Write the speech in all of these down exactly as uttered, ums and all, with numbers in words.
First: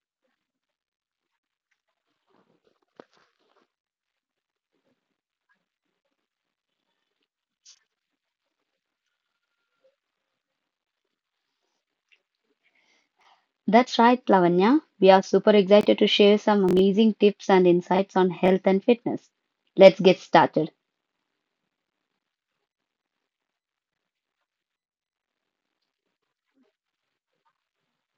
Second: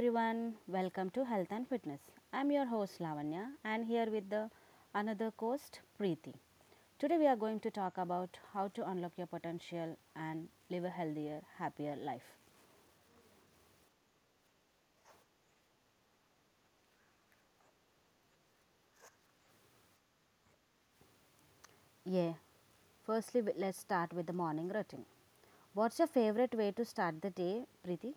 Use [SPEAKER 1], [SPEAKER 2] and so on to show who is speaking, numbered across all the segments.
[SPEAKER 1] everyone, welcome to Health and Fitness. I'm your host Lavanya and here with the another host Preeti. Today we are going to talk about how to unlock your potential and live a healthier, happier life.
[SPEAKER 2] That's right, Lavanya. We are super excited to share some amazing tips and insights on health and fitness. Let's get started.
[SPEAKER 1] Yeah. Firstly, we- let's start with the morning routine. What's your favorite way to start the day, Preeti?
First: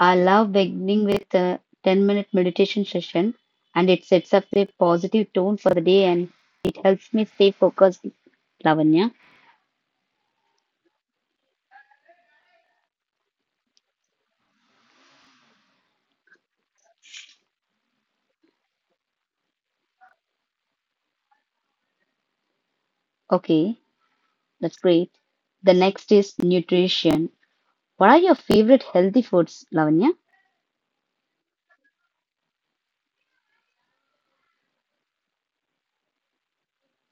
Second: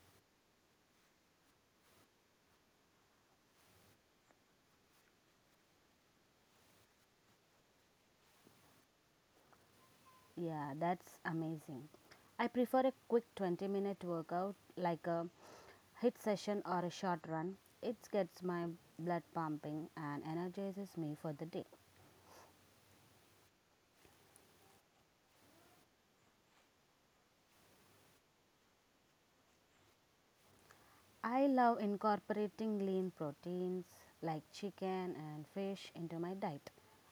[SPEAKER 2] I love beginning with a ten minute meditation session, and it sets up a positive tone for the day and it helps me stay focused, Lavanya.
[SPEAKER 1] Yeah, that's amazing. I prefer a quick twenty minute workout like a hit session or a short run. It gets my blood pumping and energizes me for the day.
[SPEAKER 2] Okay, that's great. The next is nutrition. What are your favorite healthy foods, Lavanya?
[SPEAKER 1] I love incorporating lean proteins like chicken and fish into my diet,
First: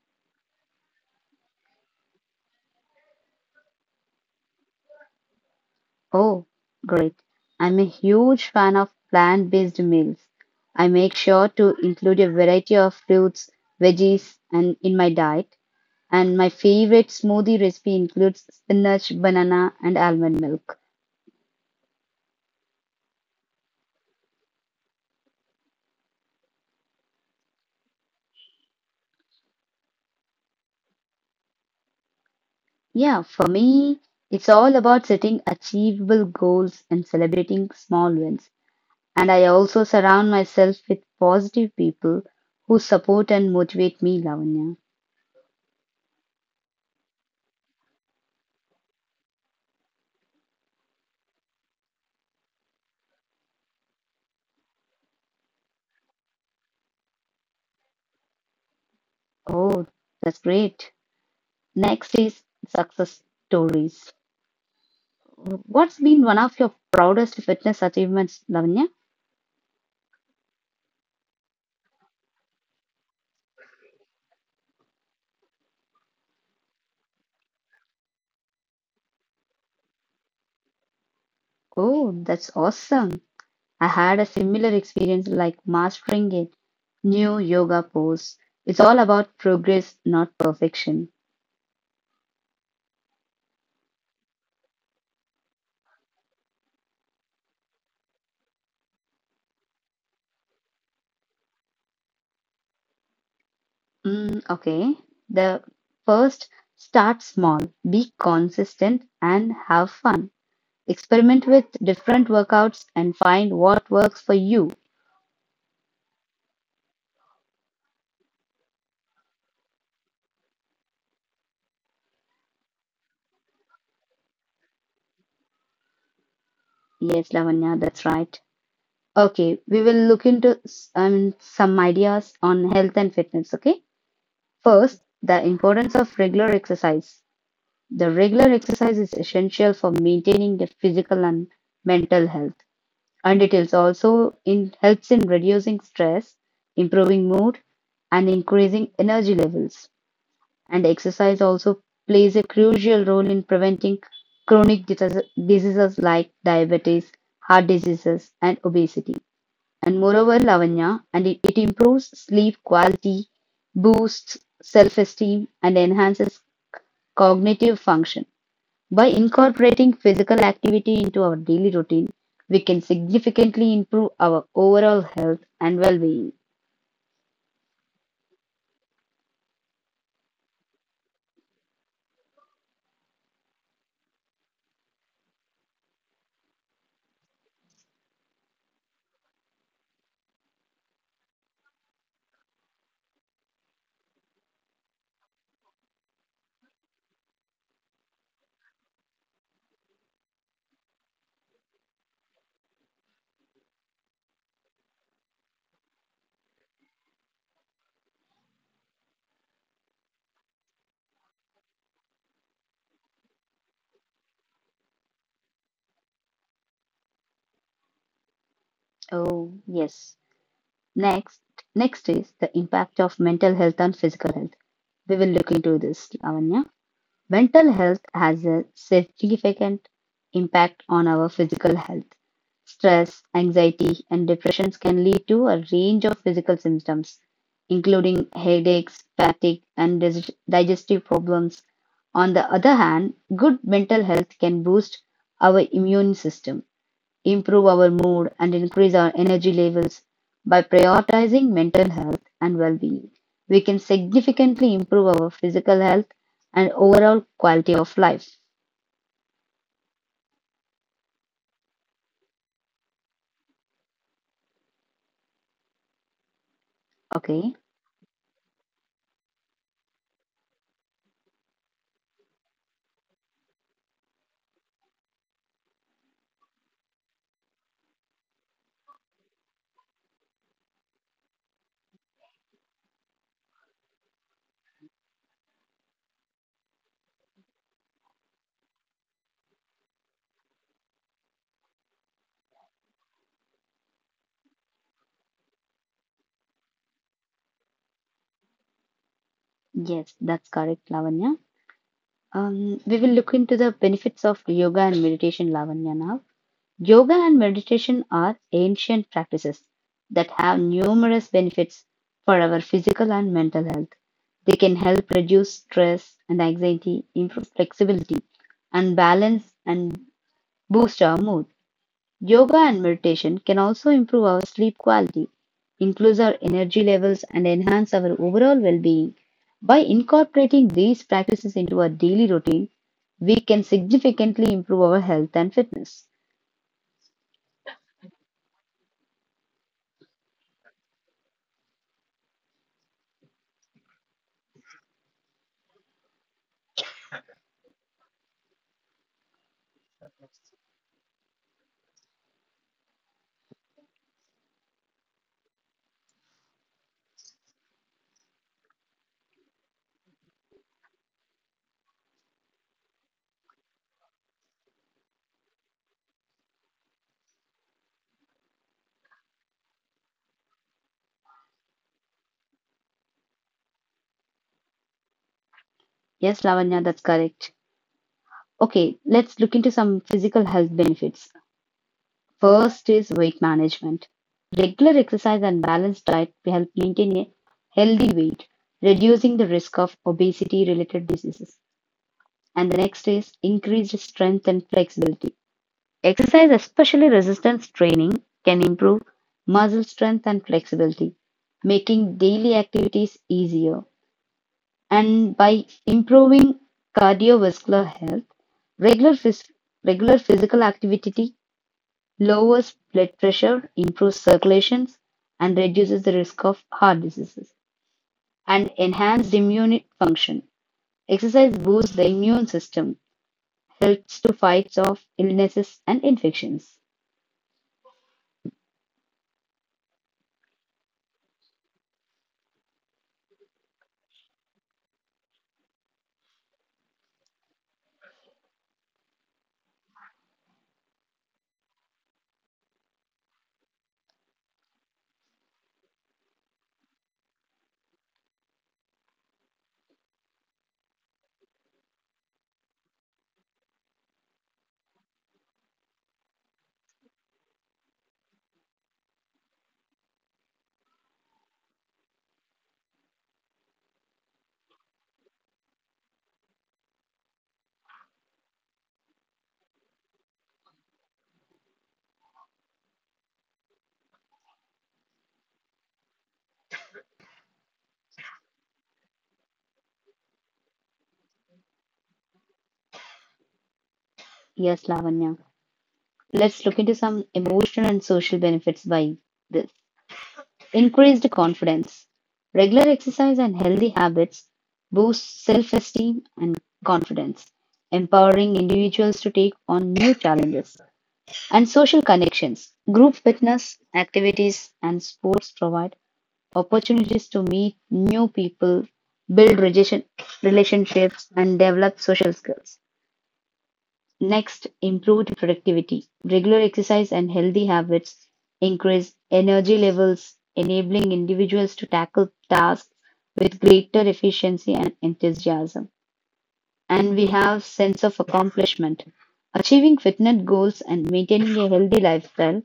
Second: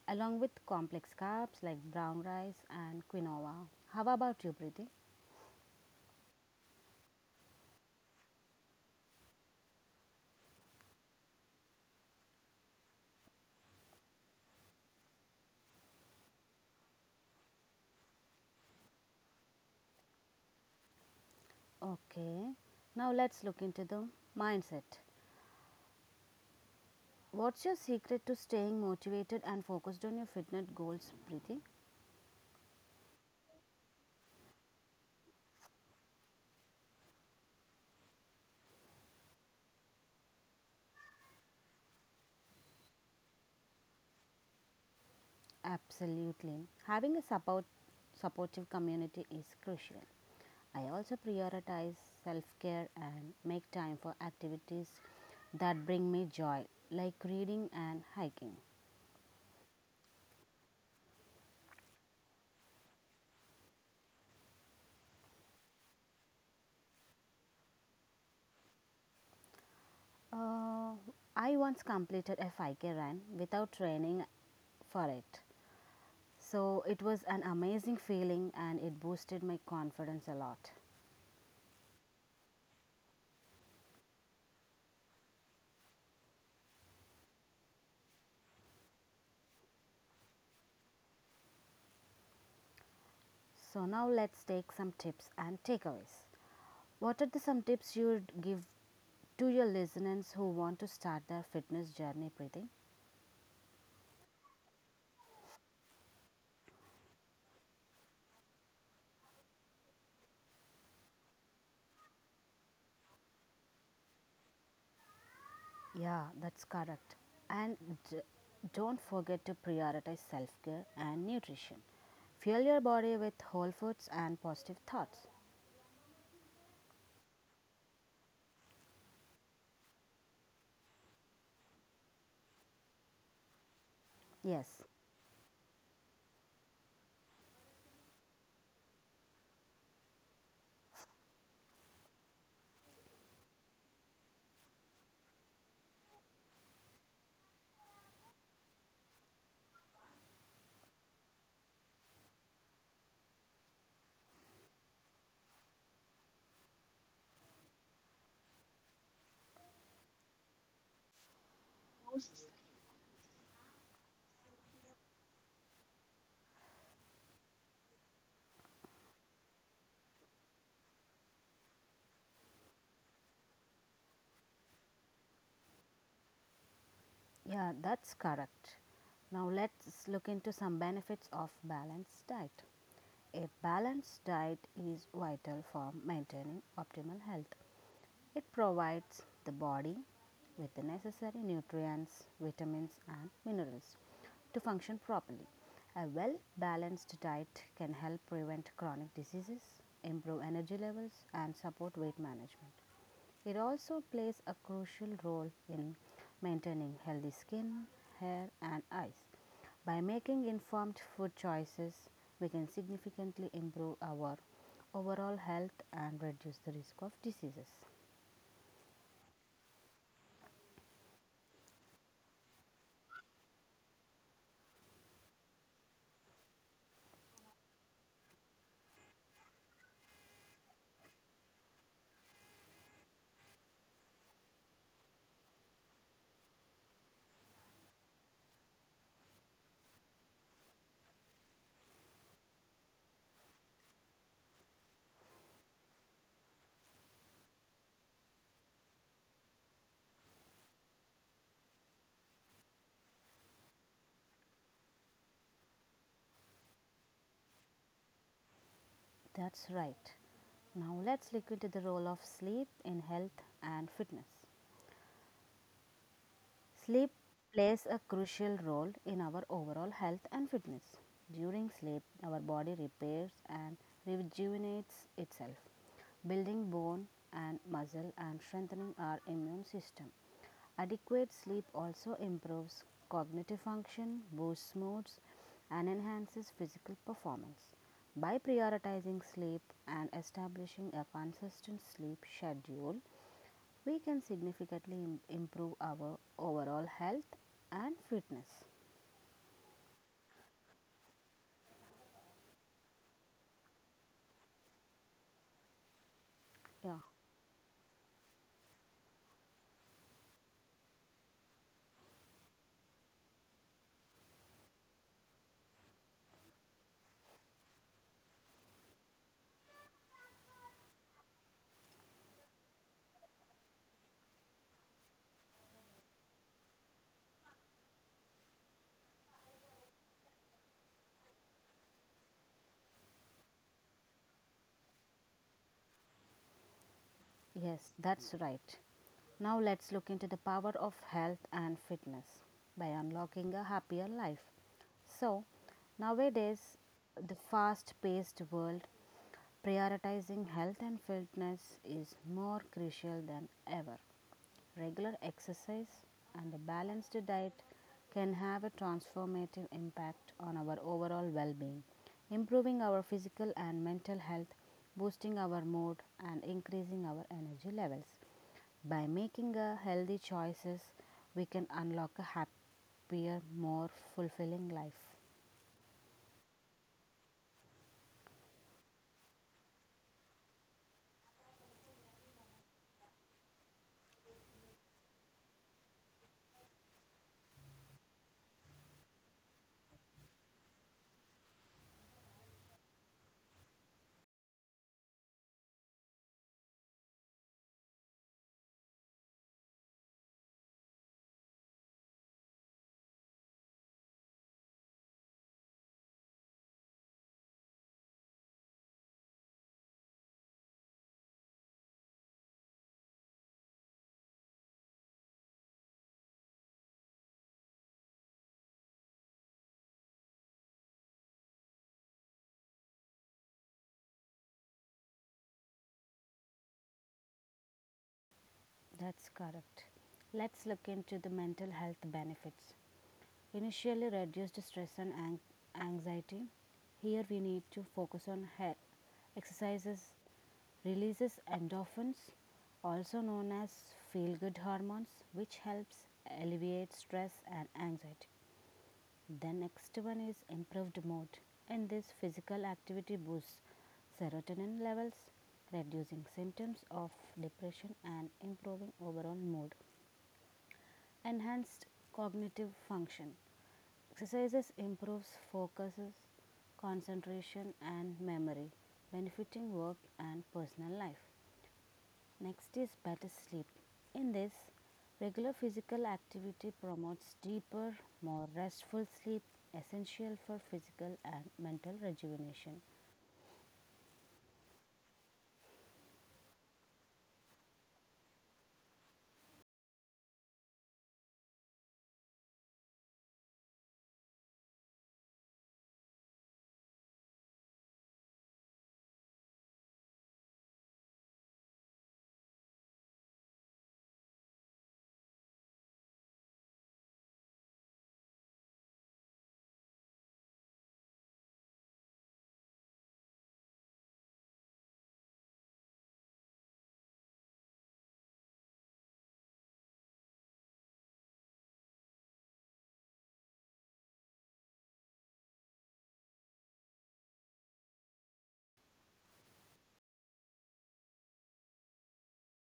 [SPEAKER 1] along with complex carbs like brown rice and quinoa. How about you, Preeti?
[SPEAKER 2] Oh, great. I'm a huge fan of plant-based meals. I make sure to include a variety of fruits, veggies, and in my diet. And my favorite smoothie recipe includes spinach, banana, and almond milk.
[SPEAKER 1] Okay, now let's look into the mindset. What's your secret to staying motivated and focused on your fitness goals, Preeti?
[SPEAKER 2] Yeah, for me, it's all about setting achievable goals and celebrating small wins. And I also surround myself with positive people who support and motivate me, Lavanya.
[SPEAKER 1] Absolutely. Having a support, Supportive community is crucial. I also prioritize self care and make time for activities that bring me joy, like reading and hiking.
[SPEAKER 2] Oh, that's great. Next is success stories. What's been one of your proudest fitness achievements, Lavanya?
[SPEAKER 1] Uh, I once completed a five K run without training for it. So it was an amazing feeling and it boosted my confidence a lot.
[SPEAKER 2] Oh, that's awesome. I had a similar experience like mastering a new yoga pose. It's all about progress, not perfection.
[SPEAKER 1] So now let's take some tips and takeaways. What are the some tips you would give to your listeners who want to start their fitness journey breathing?
[SPEAKER 2] Mm, okay. The first, start small, be consistent, and have fun. Experiment with different workouts and find what works for you.
[SPEAKER 1] Yeah, that's correct. And d- don't forget to prioritize self-care and nutrition. Fuel your body with whole foods and positive thoughts.
[SPEAKER 2] Yes, Lavanya, that's right. Okay, we will look into s- um, some ideas on health and fitness. Okay,
[SPEAKER 1] Yes.
[SPEAKER 2] first, the importance of regular exercise. The regular exercise is essential for maintaining the physical and mental health, and it is also in helps in reducing stress, improving mood, and increasing energy levels. And exercise also plays a crucial role in preventing chronic dis- diseases like diabetes, heart diseases, and obesity and moreover Lavanya, and it, it improves sleep quality, boosts self-esteem, and enhances cognitive function. By incorporating physical activity into our daily routine, we can significantly improve our overall health and well-being.
[SPEAKER 1] Yeah, that's correct. Now let's look into some benefits of balanced diet. A balanced diet is vital for maintaining optimal health. It provides the body with the necessary nutrients, vitamins, and minerals to function properly. A well balanced diet can help prevent chronic diseases, improve energy levels, and support weight management. It also plays a crucial role in maintaining healthy skin, hair, and eyes. By making informed food choices, we can significantly improve our overall health and reduce the risk of diseases.
[SPEAKER 2] Oh, yes. Next, next is the impact of mental health on physical health. We will look into this, Lavanya. Mental health has a significant impact on our physical health. Stress, anxiety, and depressions can lead to a range of physical symptoms, including headaches, fatigue, and dis- digestive problems. On the other hand, good mental health can boost our immune system, improve our mood, and increase our energy levels by prioritizing mental health and well being. We can significantly improve our physical health and overall quality of life.
[SPEAKER 1] That's right. Now let's look into the role of sleep in health and fitness. Sleep
[SPEAKER 2] Okay,
[SPEAKER 1] plays a crucial role in our overall health and fitness. During sleep, our body repairs and rejuvenates itself, building bone and muscle and strengthening our immune system. Adequate sleep also improves cognitive function, boosts moods, and enhances physical performance. By prioritizing sleep and establishing a consistent sleep schedule, we can significantly im- improve our overall health and fitness.
[SPEAKER 2] yes, that's correct, Lavanya. Um, we will look into the benefits of yoga and meditation, Lavanya, now.
[SPEAKER 1] Yeah,
[SPEAKER 2] Yoga and meditation are ancient practices that have numerous benefits for our physical and mental health. They can help reduce stress and anxiety, improve flexibility and balance, and boost our mood. Yoga and meditation can also improve our sleep quality, increase our energy levels, and enhance our overall well being. By incorporating these practices into our daily routine, we can significantly improve our health and fitness.
[SPEAKER 1] yes, that's right. Now let's look into the power of health and fitness by unlocking a happier life. So, nowadays, the fast paced world, prioritizing health and fitness is more crucial than ever. Regular exercise and a balanced diet can have a transformative impact on our overall well being, improving our physical and mental health, boosting our mood, and increasing our energy levels. By making a healthy choices, we can unlock a happier, more fulfilling life.
[SPEAKER 2] Yes, Lavanya, that's correct. Okay, let's look into some physical health benefits. First is weight management. Regular exercise and balanced diet help maintain a healthy weight, reducing the risk of obesity related diseases. And the next is increased strength and flexibility. Exercise, especially resistance training, can improve muscle strength and flexibility, making daily activities easier. And by improving cardiovascular health, regular, phys- regular physical activity lowers blood pressure, improves circulations, and reduces the risk of heart diseases, and enhanced immune function. Exercise boosts the immune system, helps to fight off illnesses and infections.
[SPEAKER 1] That's correct. Let's look into the mental health benefits. Initially reduced stress and an- anxiety. Here we need to focus on hair. Exercises releases endorphins, also known as feel good hormones, which helps alleviate stress and anxiety. The next one is improved mood. In this physical activity boosts serotonin levels, reducing symptoms of depression and improving overall mood. Enhanced cognitive function. Exercises improves focuses, concentration and memory, benefiting work and personal life. Next is better sleep. In this, regular physical activity promotes deeper, more restful sleep, essential for physical and mental rejuvenation.
[SPEAKER 2] Yes, Lavanya. Let's look into some emotional and social benefits by this. Increased confidence. Regular exercise and healthy habits boost self esteem and confidence, empowering individuals to take on new challenges. And social connections. Group fitness activities and sports provide opportunities to meet new people, build relation- relationships, and develop social skills. Next, improved productivity. Regular exercise and healthy habits increase energy levels, enabling individuals to tackle tasks with greater efficiency and enthusiasm. And we have sense of accomplishment. Achieving fitness goals and maintaining a healthy lifestyle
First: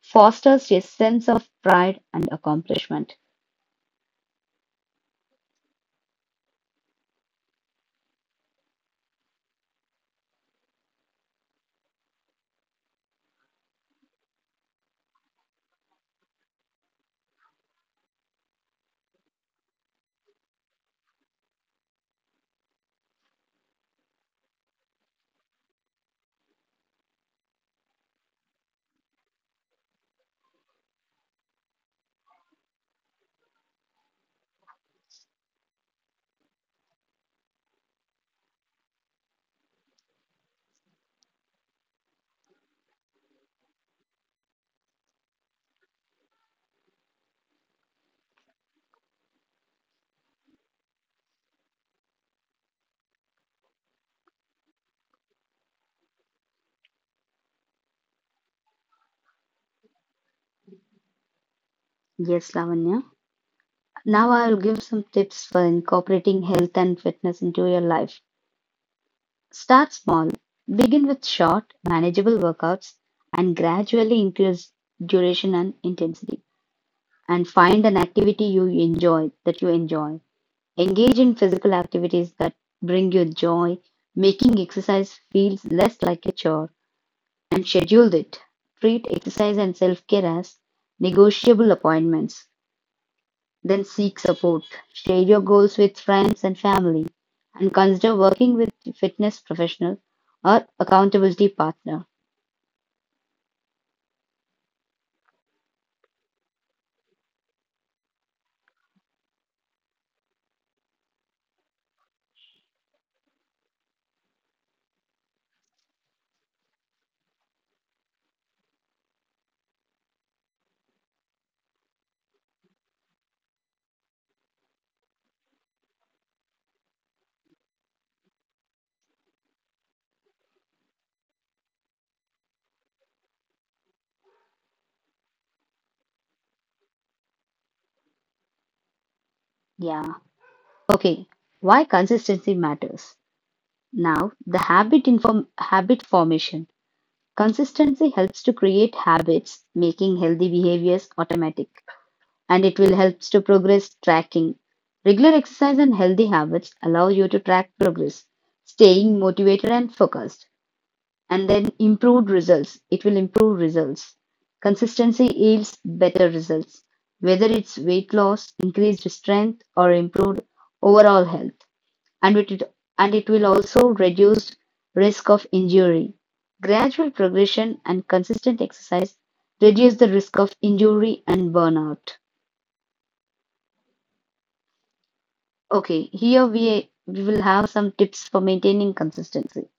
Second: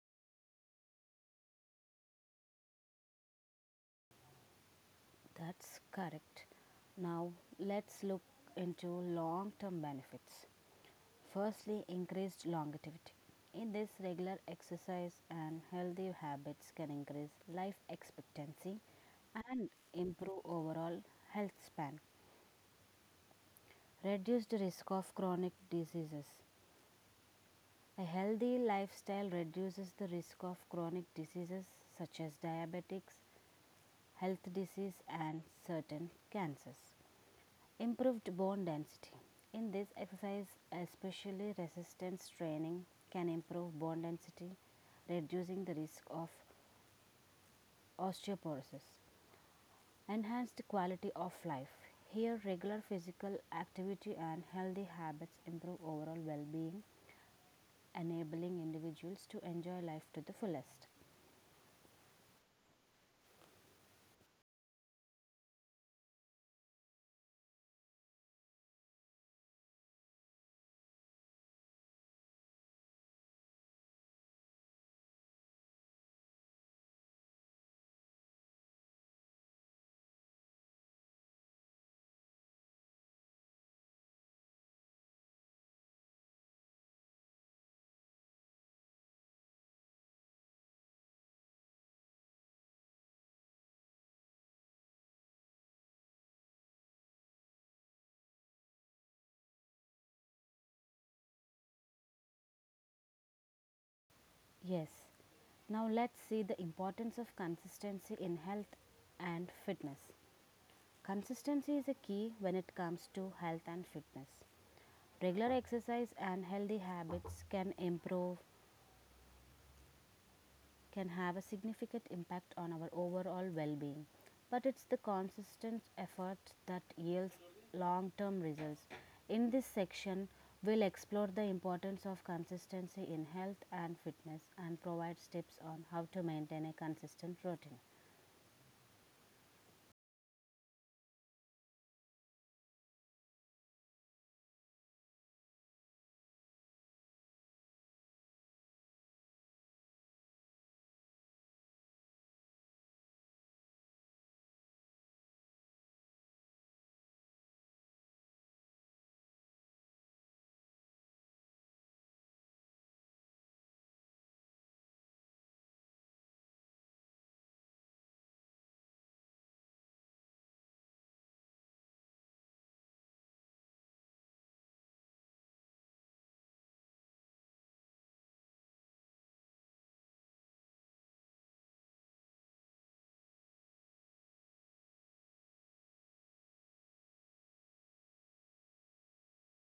[SPEAKER 2] fosters a sense of pride and accomplishment.
[SPEAKER 1] That's correct. Now let's look into long-term benefits. Firstly, increased longevity. In this, regular exercise and healthy habits can increase life expectancy and improve overall health span. Reduce the risk of chronic diseases. A healthy lifestyle reduces the risk of chronic diseases such as diabetics, health disease, and certain cancers. Improved bone density. In this exercise, especially resistance training can improve bone density, reducing the risk of osteoporosis. Enhanced quality of life. Here, regular physical activity and healthy habits improve overall well being, enabling individuals to enjoy life to the fullest.
[SPEAKER 2] Yes, Lavanya. Now I will give some tips for incorporating health and fitness into your life. Start small. Begin with short, manageable workouts and gradually increase duration and intensity. And find an activity you enjoy that you enjoy. Engage in physical activities that bring you joy, making exercise feels less like a chore and schedule it. Treat exercise and self-care as negotiable appointments. Then seek support, share your goals with friends and family, and consider working with fitness professional or accountability partner.
[SPEAKER 1] Yes, now let's see the importance of consistency in health and fitness. Consistency is a key when it comes to health and fitness. Regular exercise and healthy habits can improve, can have a significant impact on our overall well being. But it's the consistent effort that yields long term results. In this section, we'll explore the importance of consistency in health and fitness and provide tips on how to maintain a consistent routine.
[SPEAKER 2] Yeah. Okay. Why consistency matters. Now, the habit inform habit formation. Consistency helps to create habits, making healthy behaviors automatic, and it will helps to progress tracking. Regular exercise and healthy habits allow you to track progress, staying motivated and focused. And then improved results. It will improve results. Consistency yields better results, whether it's weight loss, increased strength, or improved overall health. And it, and it will also reduce risk of injury. Gradual progression and consistent exercise reduce the risk of injury and burnout. Okay, here we, we will have some tips for maintaining consistency.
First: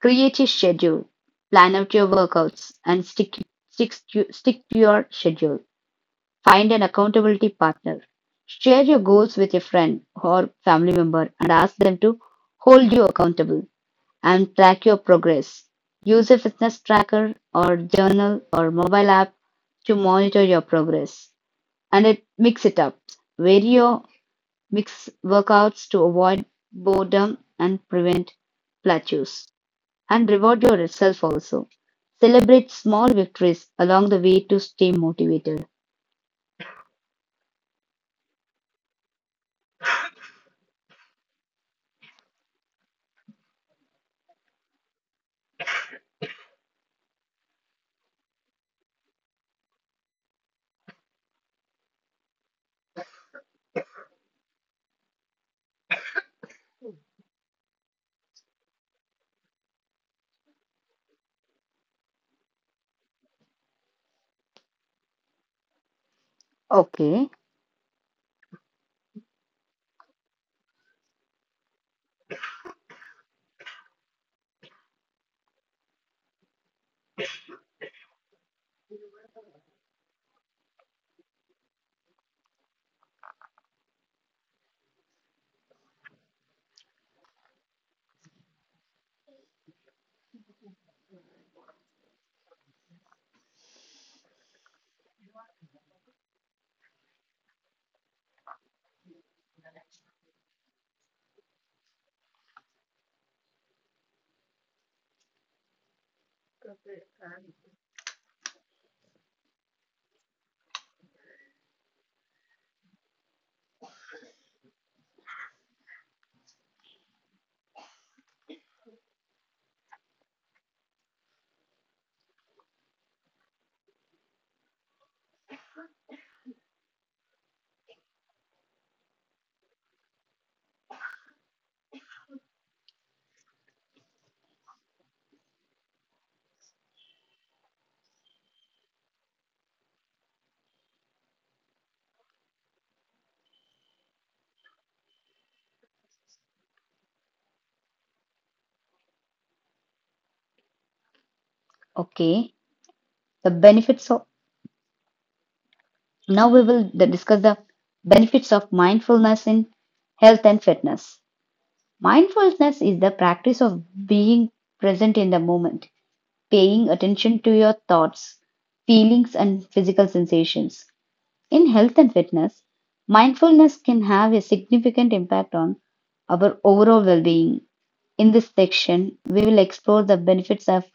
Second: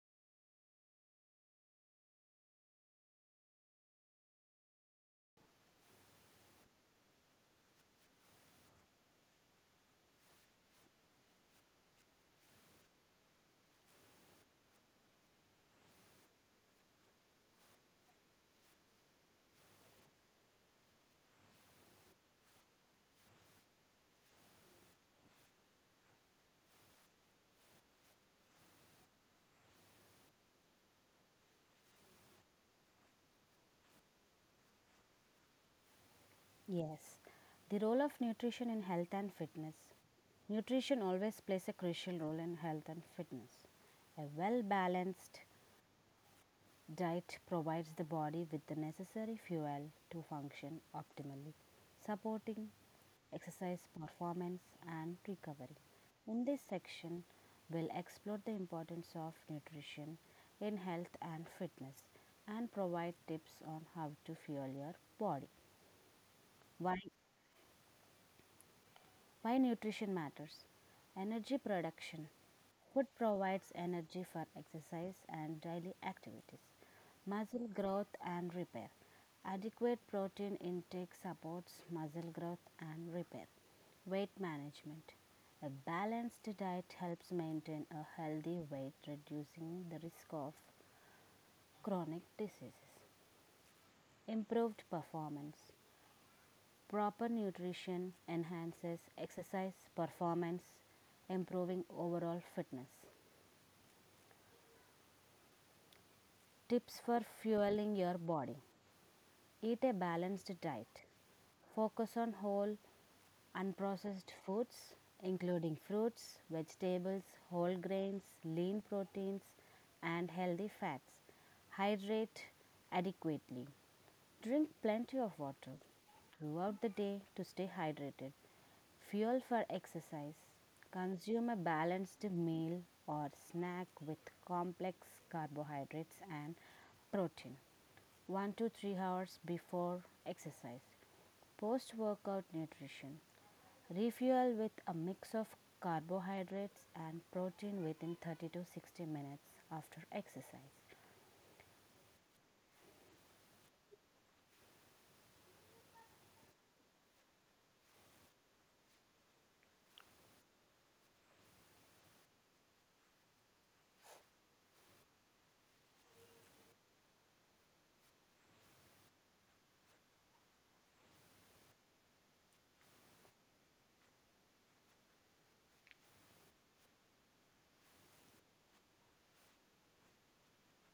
[SPEAKER 2] Create a schedule, plan out your workouts, and stick, stick, to, stick to your schedule. Find an accountability partner. Share your goals with a friend or family member and ask them to hold you accountable and track your progress. Use a fitness tracker or journal or mobile app to monitor your progress. And it, mix it up. Vary your mix workouts to avoid boredom and prevent plateaus and reward yourself also. Celebrate small victories along the way to stay motivated.
[SPEAKER 1] Yes, the role of nutrition in health and fitness. Nutrition always plays a crucial role in health and fitness. A well balanced diet provides the body with the necessary fuel to function optimally, supporting exercise performance and recovery. In this section, we'll explore the importance of nutrition in health and fitness and provide tips on how to fuel your body. Why
[SPEAKER 2] Okay,
[SPEAKER 1] Why nutrition matters. Energy production. Food provides energy for exercise and daily activities, muscle growth and repair. Adequate protein intake supports muscle growth and repair. Weight management. A balanced diet helps maintain a healthy weight, reducing the risk of chronic diseases. Improved performance. Proper nutrition enhances exercise performance, improving overall fitness. Tips for fueling your body. Eat a balanced diet. Focus on whole, unprocessed foods, including fruits, vegetables, whole grains, lean proteins, and healthy fats. Hydrate adequately. Drink plenty of water throughout the day to stay hydrated. Fuel for exercise. Consume a balanced meal or snack with complex carbohydrates and protein one to three hours before exercise. Post workout nutrition. Refuel with a mix of carbohydrates and protein within thirty to sixty minutes after exercise.
[SPEAKER 2] okay. The benefits of now we will th- discuss the benefits of mindfulness in health and fitness. Mindfulness is the practice of being present in the moment, paying attention to your thoughts, feelings, and physical sensations. In health and fitness, mindfulness can have a significant impact on our overall well being. In this section, we will explore the benefits of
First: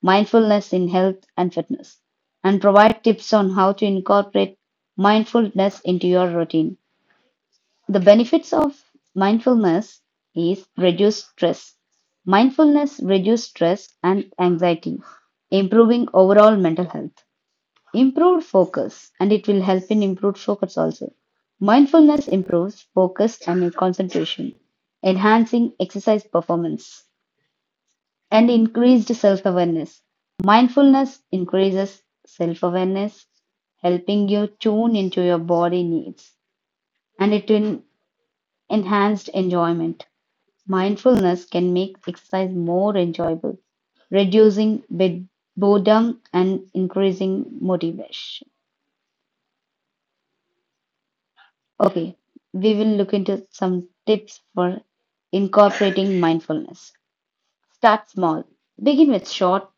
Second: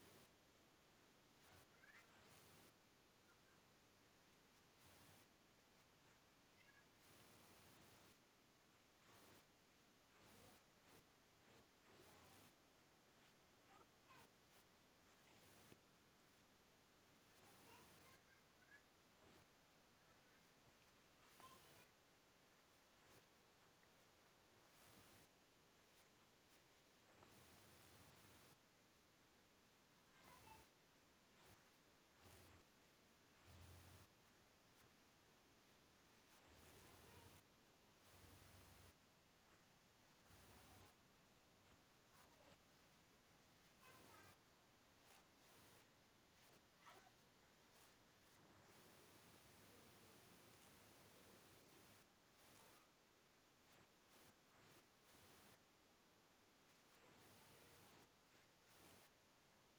[SPEAKER 2] mindfulness in health and fitness and provide tips on how to incorporate mindfulness into your routine. The benefits of mindfulness is reduced stress. Mindfulness reduces stress and anxiety, improving overall mental health. Improved focus, and it will help in improved focus also. Mindfulness improves focus and concentration, enhancing exercise performance and increased self awareness. Mindfulness increases self awareness, helping you tune into your body needs and it will enhanced enjoyment. Mindfulness can make exercise more enjoyable, reducing bed- boredom and increasing motivation. Okay, we will look into some tips for incorporating mindfulness. Start small. Begin with short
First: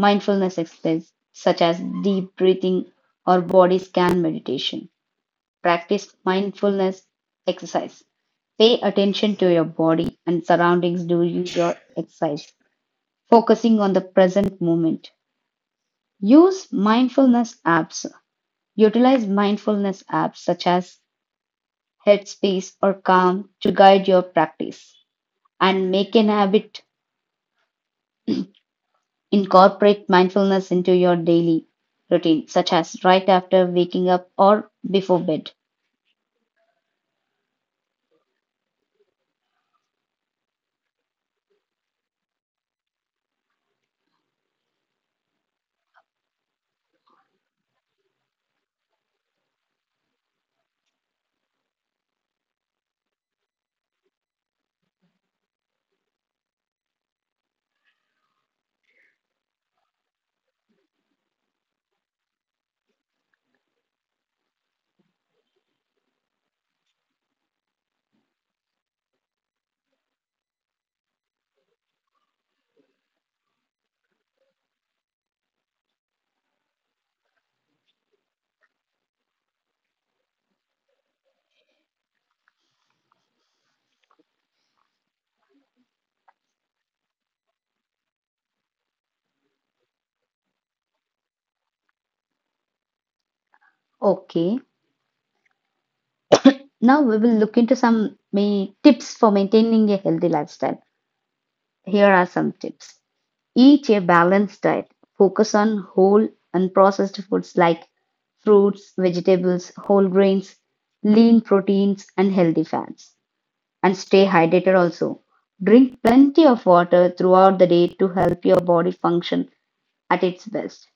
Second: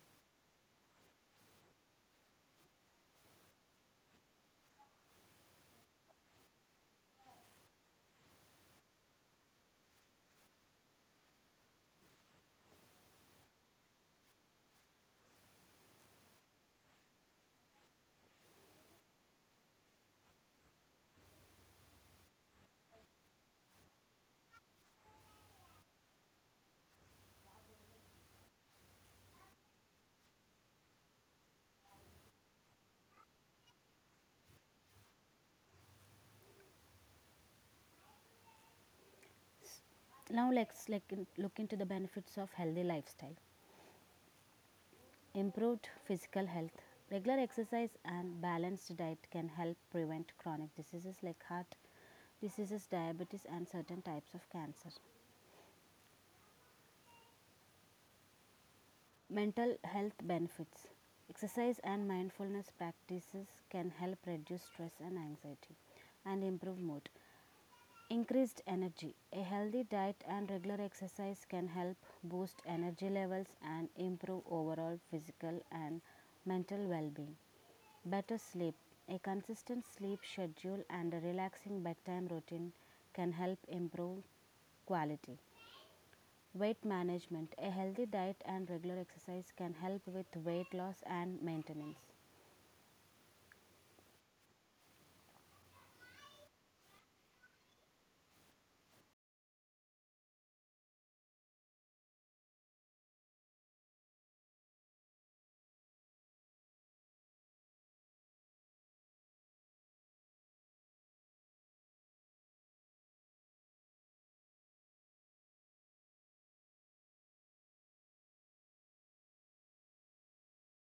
[SPEAKER 2] mindfulness exercises such as deep breathing or body scan meditation. Practice mindfulness exercise. Pay attention to your body and surroundings during your exercise, focusing on the present moment. Use mindfulness apps. Utilize mindfulness apps such as Headspace or Calm to guide your practice and make an habit. Incorporate mindfulness into your daily routine, such as right after waking up or before bed.
[SPEAKER 1] Now let's like look into the benefits of healthy lifestyle. Improved physical health. Regular exercise and balanced diet can help prevent chronic diseases like heart diseases, diabetes, and certain types of cancer. Mental health benefits. Exercise and mindfulness practices can help reduce stress and anxiety and improve mood. Increased energy. A healthy diet and regular exercise can help boost energy levels and improve overall physical and mental well being. Better sleep. A consistent sleep schedule and a relaxing bedtime routine can help improve quality. Weight management. A healthy diet and regular exercise can help with weight loss and maintenance.
[SPEAKER 2] Okay. Now we will look into some main tips for maintaining a healthy lifestyle. Here are some tips. Eat a balanced diet. Focus on whole and processed foods like fruits, vegetables, whole grains, lean proteins, and healthy fats. And stay hydrated also. Drink plenty of water throughout the day to help your body function at its best.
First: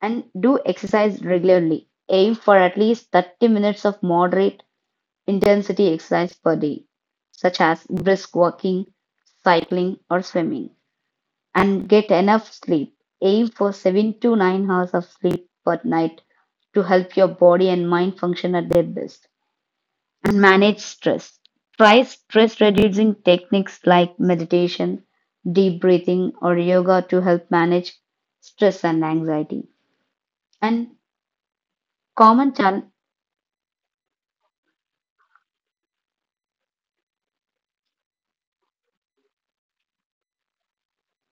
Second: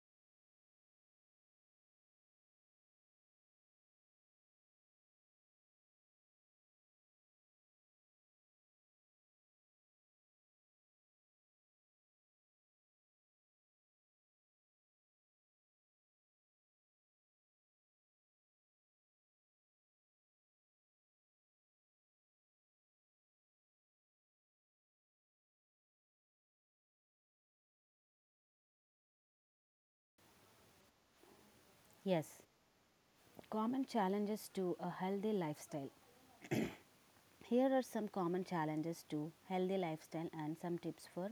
[SPEAKER 2] And do exercise regularly. Aim for at least thirty minutes of moderate intensity exercise per day, such as brisk walking, cycling, or swimming, and get enough sleep. Aim for seven to nine hours of sleep per night to help your body and mind function at their best. And manage stress. Try stress reducing techniques like meditation, deep breathing, or yoga to help manage stress and anxiety. And
[SPEAKER 1] Yes,
[SPEAKER 2] common chal-
[SPEAKER 1] common challenges to a healthy lifestyle. Here are some common challenges to healthy lifestyle and some tips for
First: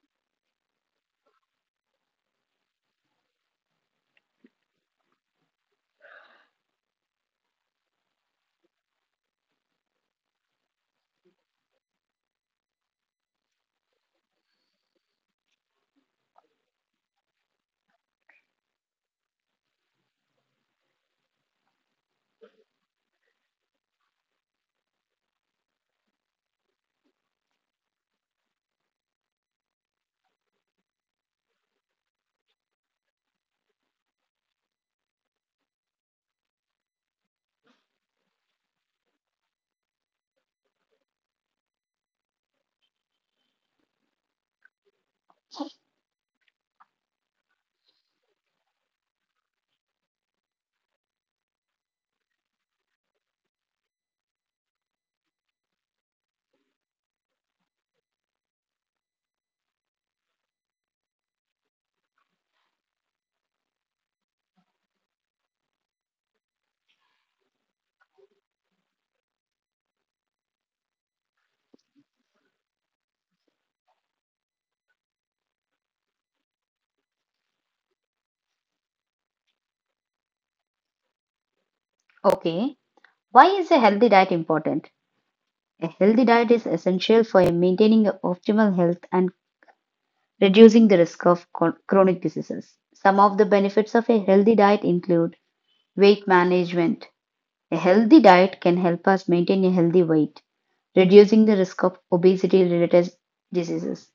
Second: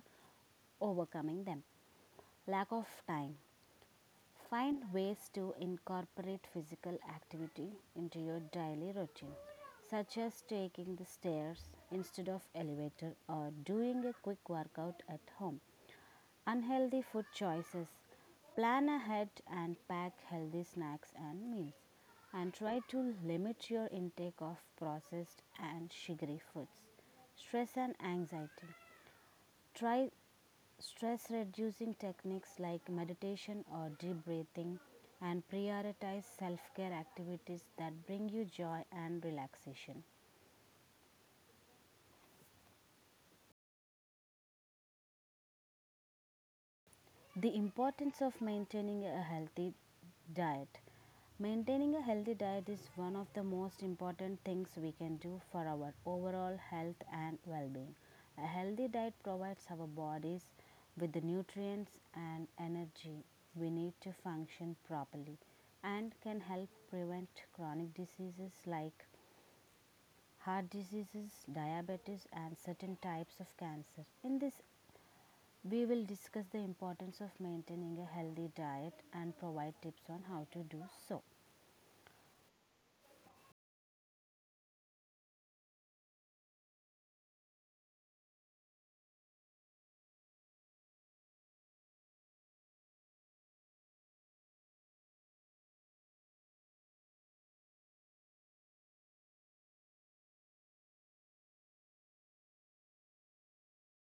[SPEAKER 1] overcoming them. Lack of time. Find ways to incorporate physical activity into your daily routine, such as taking the stairs instead of elevator or doing a quick workout at home. Unhealthy food choices. Plan ahead and pack healthy snacks and meals. And try to limit your intake of processed and sugary foods. Stress and anxiety. Try stress reducing techniques like meditation or deep breathing and prioritize self care activities that bring you joy and relaxation. The importance of maintaining a healthy diet. Maintaining a healthy diet is one of the most important things we can do for our overall health and well being. A healthy diet provides our bodies with the nutrients and energy we need to function properly and can help prevent chronic diseases like heart diseases, diabetes, and certain types of cancer. In this we will discuss the importance of maintaining a healthy diet and provide tips on how to do so.
[SPEAKER 2] Okay, why is a healthy diet important? A healthy diet is essential for maintaining optimal health and reducing the risk of chron- chronic diseases. Some of the benefits of a healthy diet include weight management. A healthy diet can help us maintain a healthy weight, reducing the risk of obesity related diseases,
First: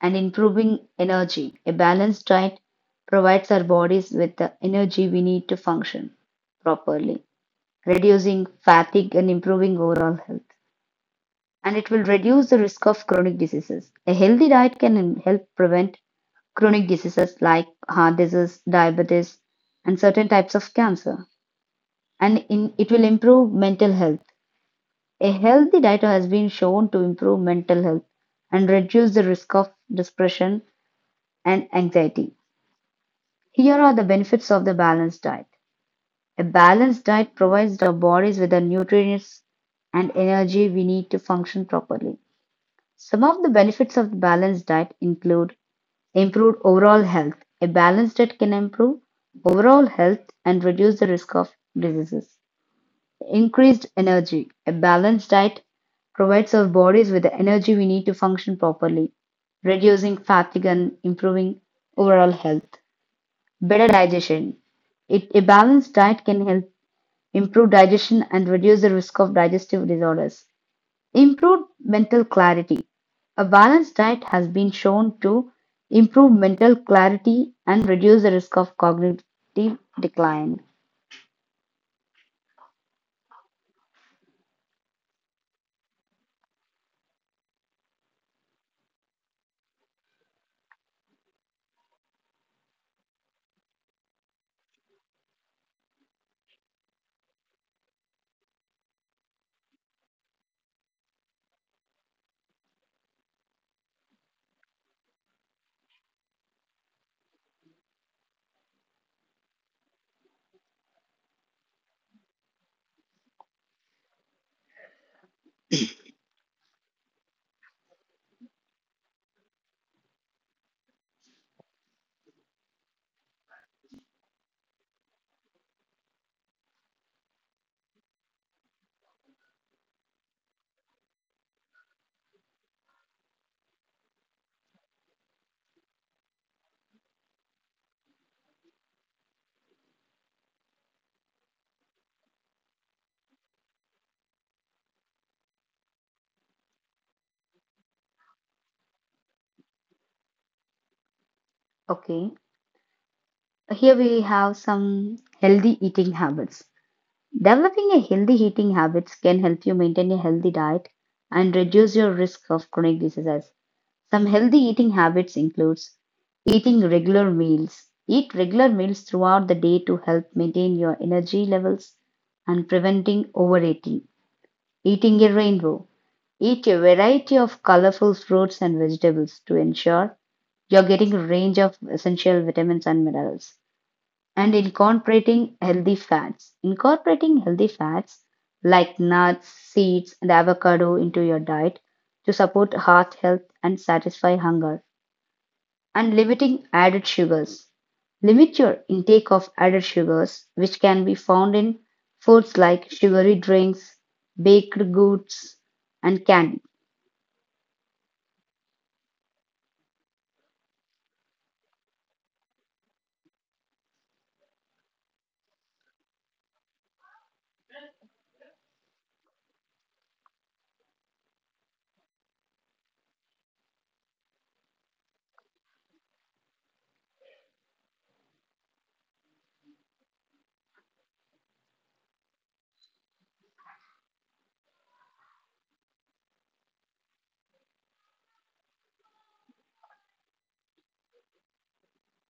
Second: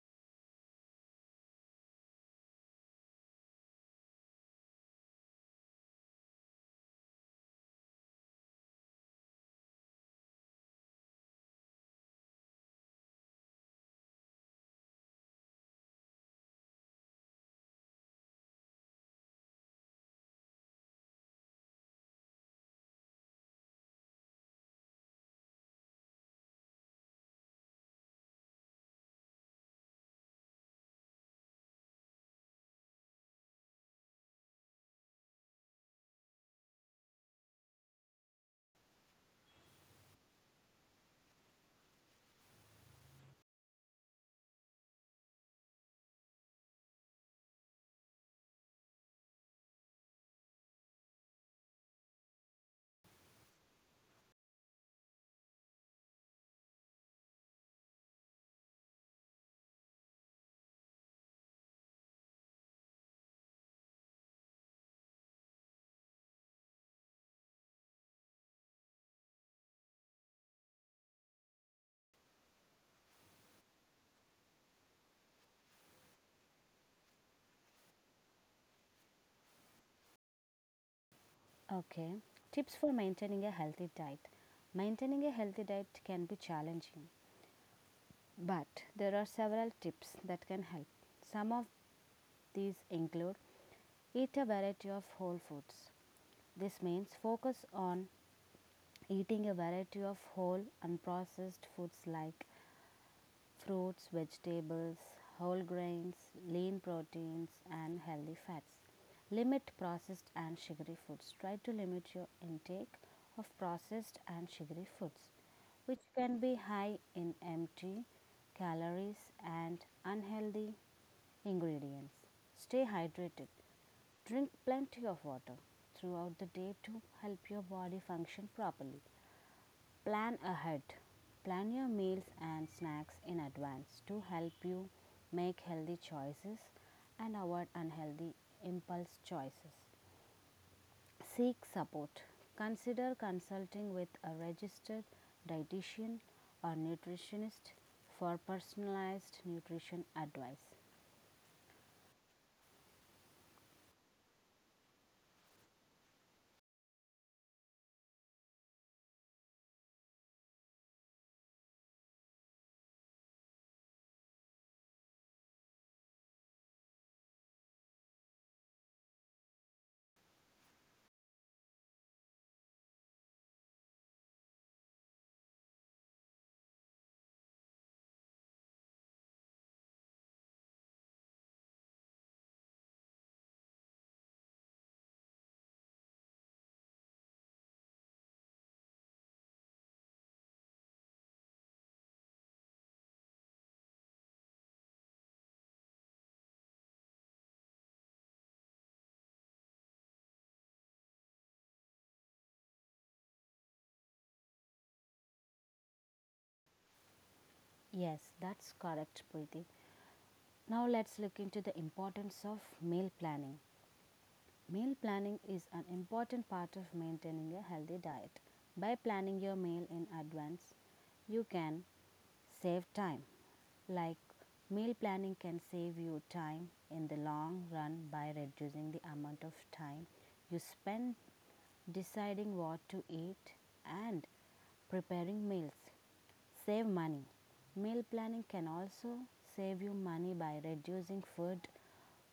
[SPEAKER 2] and improving energy. A balanced diet provides our bodies with the energy we need to function properly, reducing fatigue and improving overall health. And it will reduce the risk of chronic diseases. A healthy diet can in- help prevent chronic diseases like heart disease, diabetes, and certain types of cancer. And in, it will improve mental health. A healthy diet has been shown to improve mental health and reduce the risk of depression and anxiety. Here are the benefits of the balanced diet. A balanced diet provides our bodies with the nutrients and energy we need to function properly. Some of the benefits of the balanced diet include improved overall health. A balanced diet can improve overall health and reduce the risk of diseases. Increased energy. A balanced diet provides our bodies with the energy we need to function properly, reducing fatigue and improving overall health. Better digestion. It, a balanced diet can help improve digestion, and reduce the risk of digestive disorders. Improve mental clarity. A balanced diet has been shown to improve mental clarity and reduce the risk of cognitive decline.
[SPEAKER 1] Okay, tips for maintaining a healthy diet. Maintaining a healthy diet can be challenging, but there are several tips that can help. Some of these include eat a variety of whole foods. This means focus on eating a variety of whole unprocessed foods like fruits, vegetables, whole grains, lean proteins, and healthy fats. Limit processed and sugary foods. Try to limit your intake of processed and sugary foods, which can be high in empty calories and unhealthy ingredients. Stay hydrated. Drink plenty of water throughout the day to help your body function properly. Plan ahead. Plan your meals and snacks in advance to help you make healthy choices and avoid unhealthy impulse choices. Seek support. Consider consulting with a registered dietitian or nutritionist for personalized nutrition advice.
[SPEAKER 2] Okay, here we have some healthy eating habits. Developing a healthy eating habits can help you maintain a healthy diet and reduce your risk of chronic diseases. Some healthy eating habits includes eating regular meals. Eat regular meals throughout the day to help maintain your energy levels and preventing overeating. Eating a rainbow. Eat a variety of colorful fruits and vegetables to ensure you're getting a range of essential vitamins and minerals. And incorporating healthy fats. Incorporating healthy fats like nuts, seeds, and avocado into your diet to support heart health and satisfy hunger and limiting added sugars. Limit your intake of added sugars, which can be found in foods like sugary drinks, baked goods, and candy.
[SPEAKER 1] Yes, that's correct, Preeti. Now let's look into the importance of meal planning. Meal planning is an important part of maintaining a healthy diet. By planning your meal in advance, you can save time. Like meal planning can save you time in the long run by reducing the amount of time you spend deciding what to eat and preparing meals. Save money. Meal planning can also save you money by reducing food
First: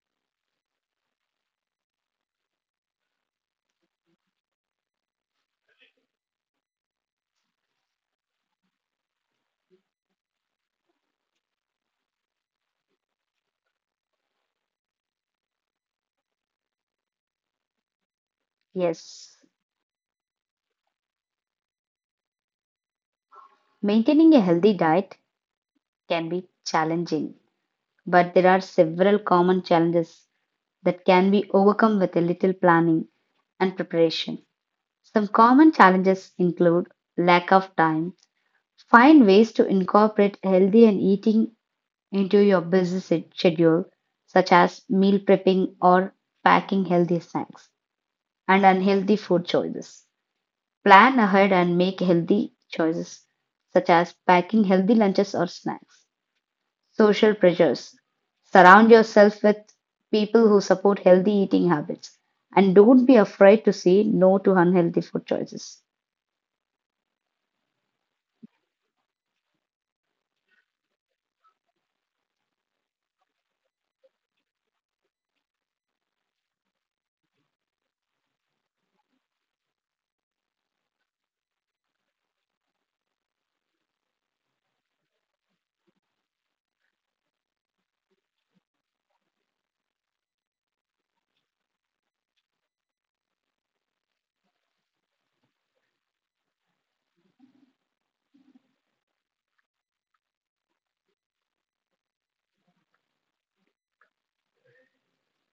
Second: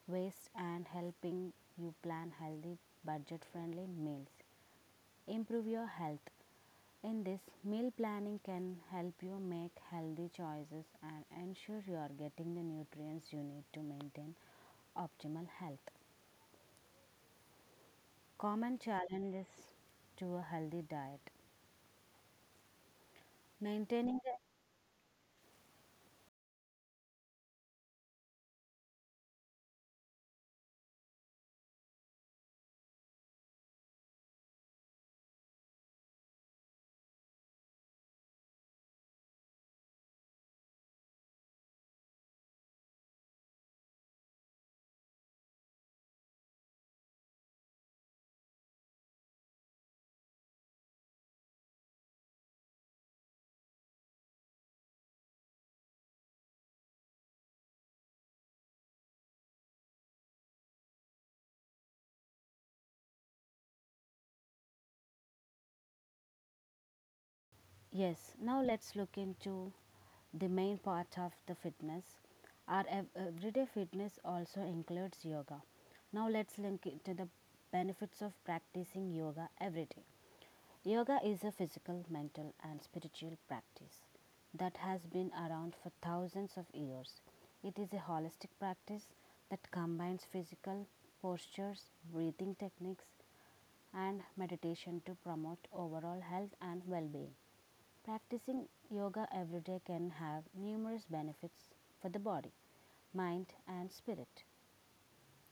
[SPEAKER 1] waste and helping you plan healthy, budget friendly meals. Improve your health. In this, meal planning can help you make healthy choices and ensure you are getting the nutrients you need to maintain optimal health. Common
[SPEAKER 2] Yes,
[SPEAKER 1] challenges to a healthy diet. Maintaining
[SPEAKER 2] maintaining
[SPEAKER 1] the
[SPEAKER 2] a healthy diet can be challenging, but there are several common challenges that can be overcome with a little planning and preparation. Some common challenges include lack of time. Find ways to incorporate healthy and eating into your busy se- schedule, such as meal prepping or packing healthy snacks and unhealthy food choices. Plan ahead and make healthy choices, such as packing healthy lunches or snacks. Social pressures. Surround yourself with people who support healthy eating habits and don't be afraid to say no to unhealthy food choices.
[SPEAKER 1] yes, now let's look into the main part of the fitness. Our ev- everyday fitness also includes yoga. Now let's link it to the benefits of practicing yoga every day. Yoga is a physical, mental, and spiritual practice that has been around for thousands of years. It is a holistic practice that combines physical postures, breathing techniques, and meditation to promote overall health and well being. Practicing yoga every day can have numerous benefits for the body, mind, and spirit.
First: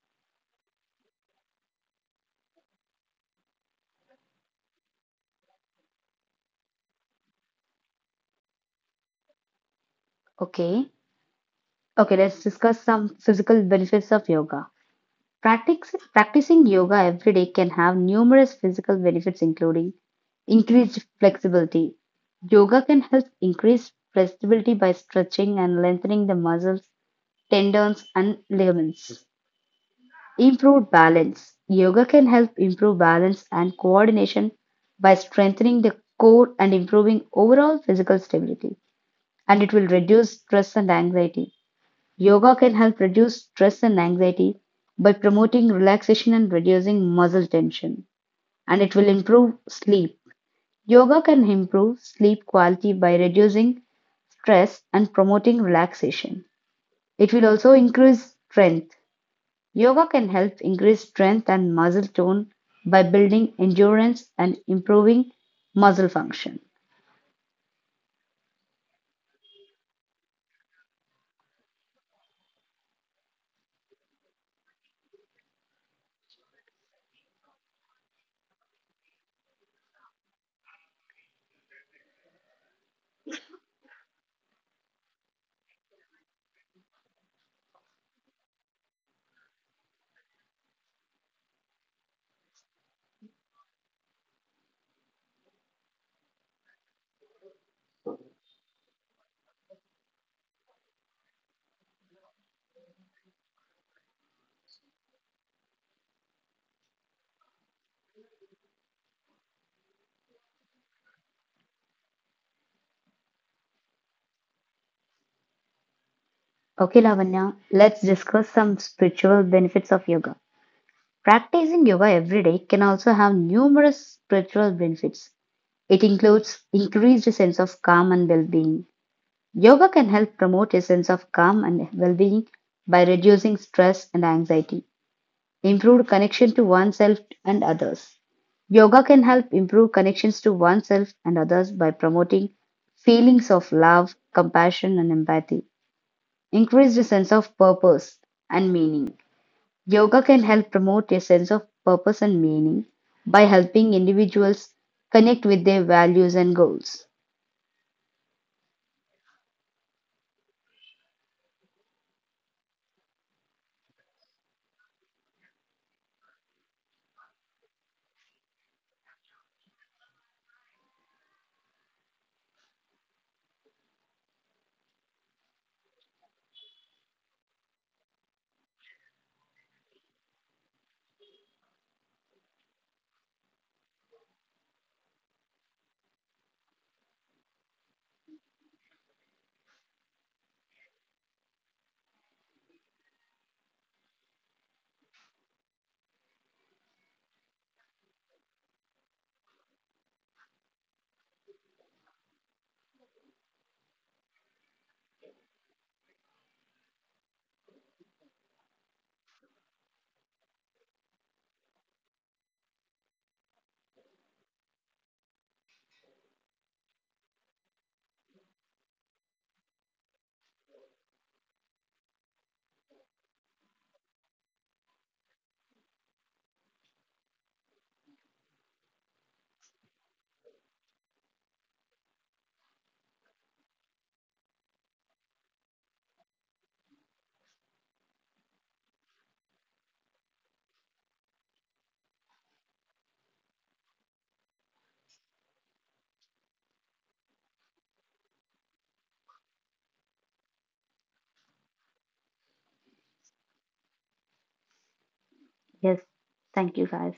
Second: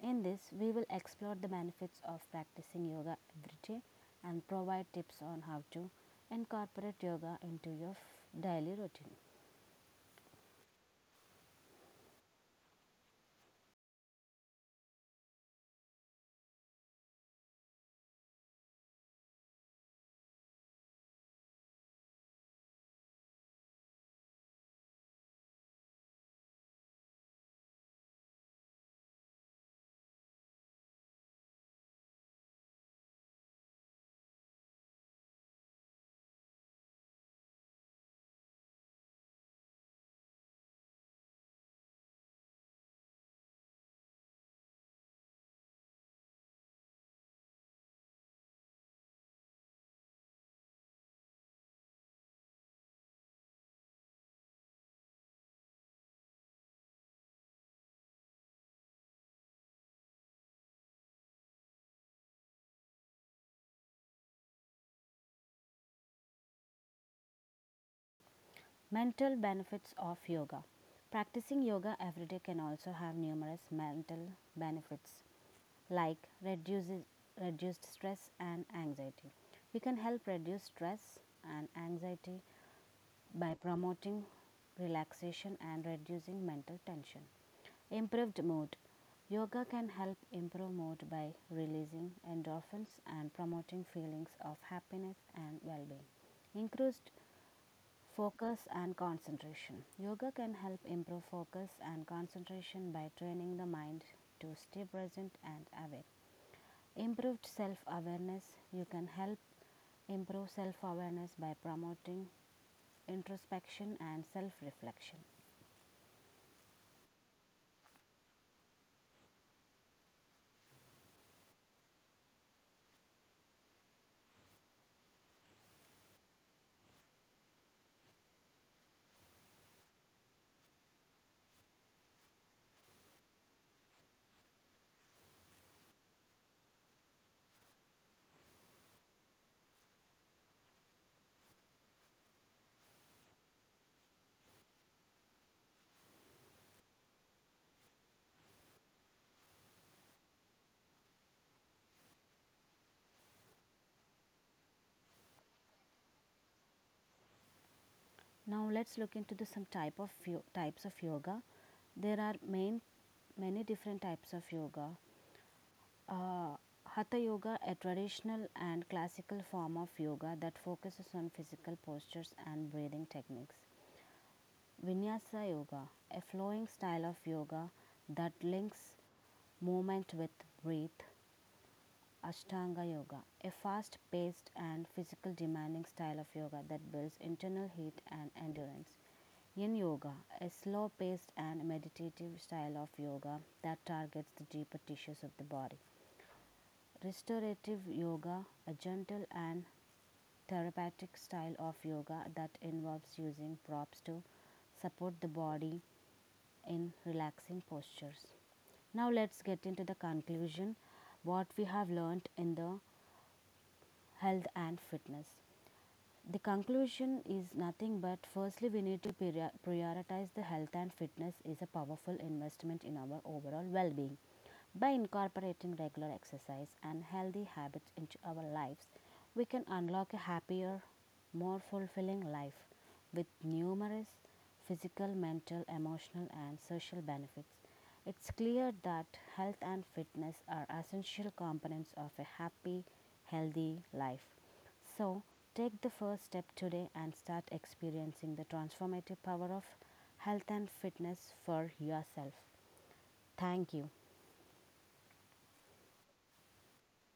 [SPEAKER 1] In this, we will explore the benefits of practicing yoga every day and provide tips on how to incorporate yoga into your daily routine.
[SPEAKER 2] Okay. Okay, let's discuss some physical benefits of yoga. Practice, practicing yoga every day can have numerous physical benefits, including increased flexibility. Yoga can help increase flexibility by stretching and lengthening the muscles, tendons, and ligaments. Improved balance. Yoga can help improve balance and coordination by strengthening the core and improving overall physical stability. And it will reduce stress and anxiety. Yoga can help reduce stress and anxiety by promoting relaxation and reducing muscle tension, and it will improve sleep. Yoga can improve sleep quality by reducing stress and promoting relaxation. It will also increase strength. Yoga can help increase strength and muscle tone by building endurance and improving muscle function.
[SPEAKER 1] Mental benefits of yoga. Practicing yoga every day can also have numerous mental benefits like reduces, reduced stress and anxiety. We can help reduce stress and anxiety by promoting relaxation and reducing mental tension. Improved mood. Yoga can help improve mood by releasing endorphins and promoting feelings of happiness and well being. Increased focus and concentration. Yoga can help improve focus and concentration by training the mind to stay present and aware. Improved self awareness. You can help improve self awareness by promoting introspection and self reflection.
[SPEAKER 2] Okay, Lavanya, let's discuss some spiritual benefits of yoga. Practicing yoga every day can also have numerous spiritual benefits. It includes increased sense of calm and well-being. Yoga can help promote a sense of calm and well-being by reducing stress and anxiety, improved connection to oneself and others. Yoga can help improve connections to oneself and others by promoting feelings of love, compassion, and empathy, increased sense of purpose and meaning. Yoga can help promote a sense of purpose and meaning by helping individuals connect with their values and goals.
[SPEAKER 1] Now let's look into the some type of types of yoga. There are main many different types of yoga. Uh, Hatha yoga, a traditional and classical form of yoga that focuses on physical postures and breathing techniques. Vinyasa yoga, a flowing style of yoga that links movement with breath. Ashtanga yoga, a fast paced and physical demanding style of yoga that builds internal heat and endurance. Yin yoga, a slow paced and meditative style of yoga that targets the deeper tissues of the body. Restorative yoga, a gentle and therapeutic style of yoga that involves using props to support the body in relaxing postures. Now, let's get into the conclusion what we have learned in the health and fitness. The conclusion is nothing but firstly, we need to priori- prioritize the health and fitness is a powerful investment in our overall well being. By incorporating regular exercise and healthy habits into our lives, we can unlock a happier, more fulfilling life with numerous physical, mental, emotional, and social benefits. It's clear that health and fitness are essential components of a happy, healthy life. So, take the first step today and start experiencing the transformative power of health and fitness for yourself. Thank you.
[SPEAKER 2] Yes, thank you guys.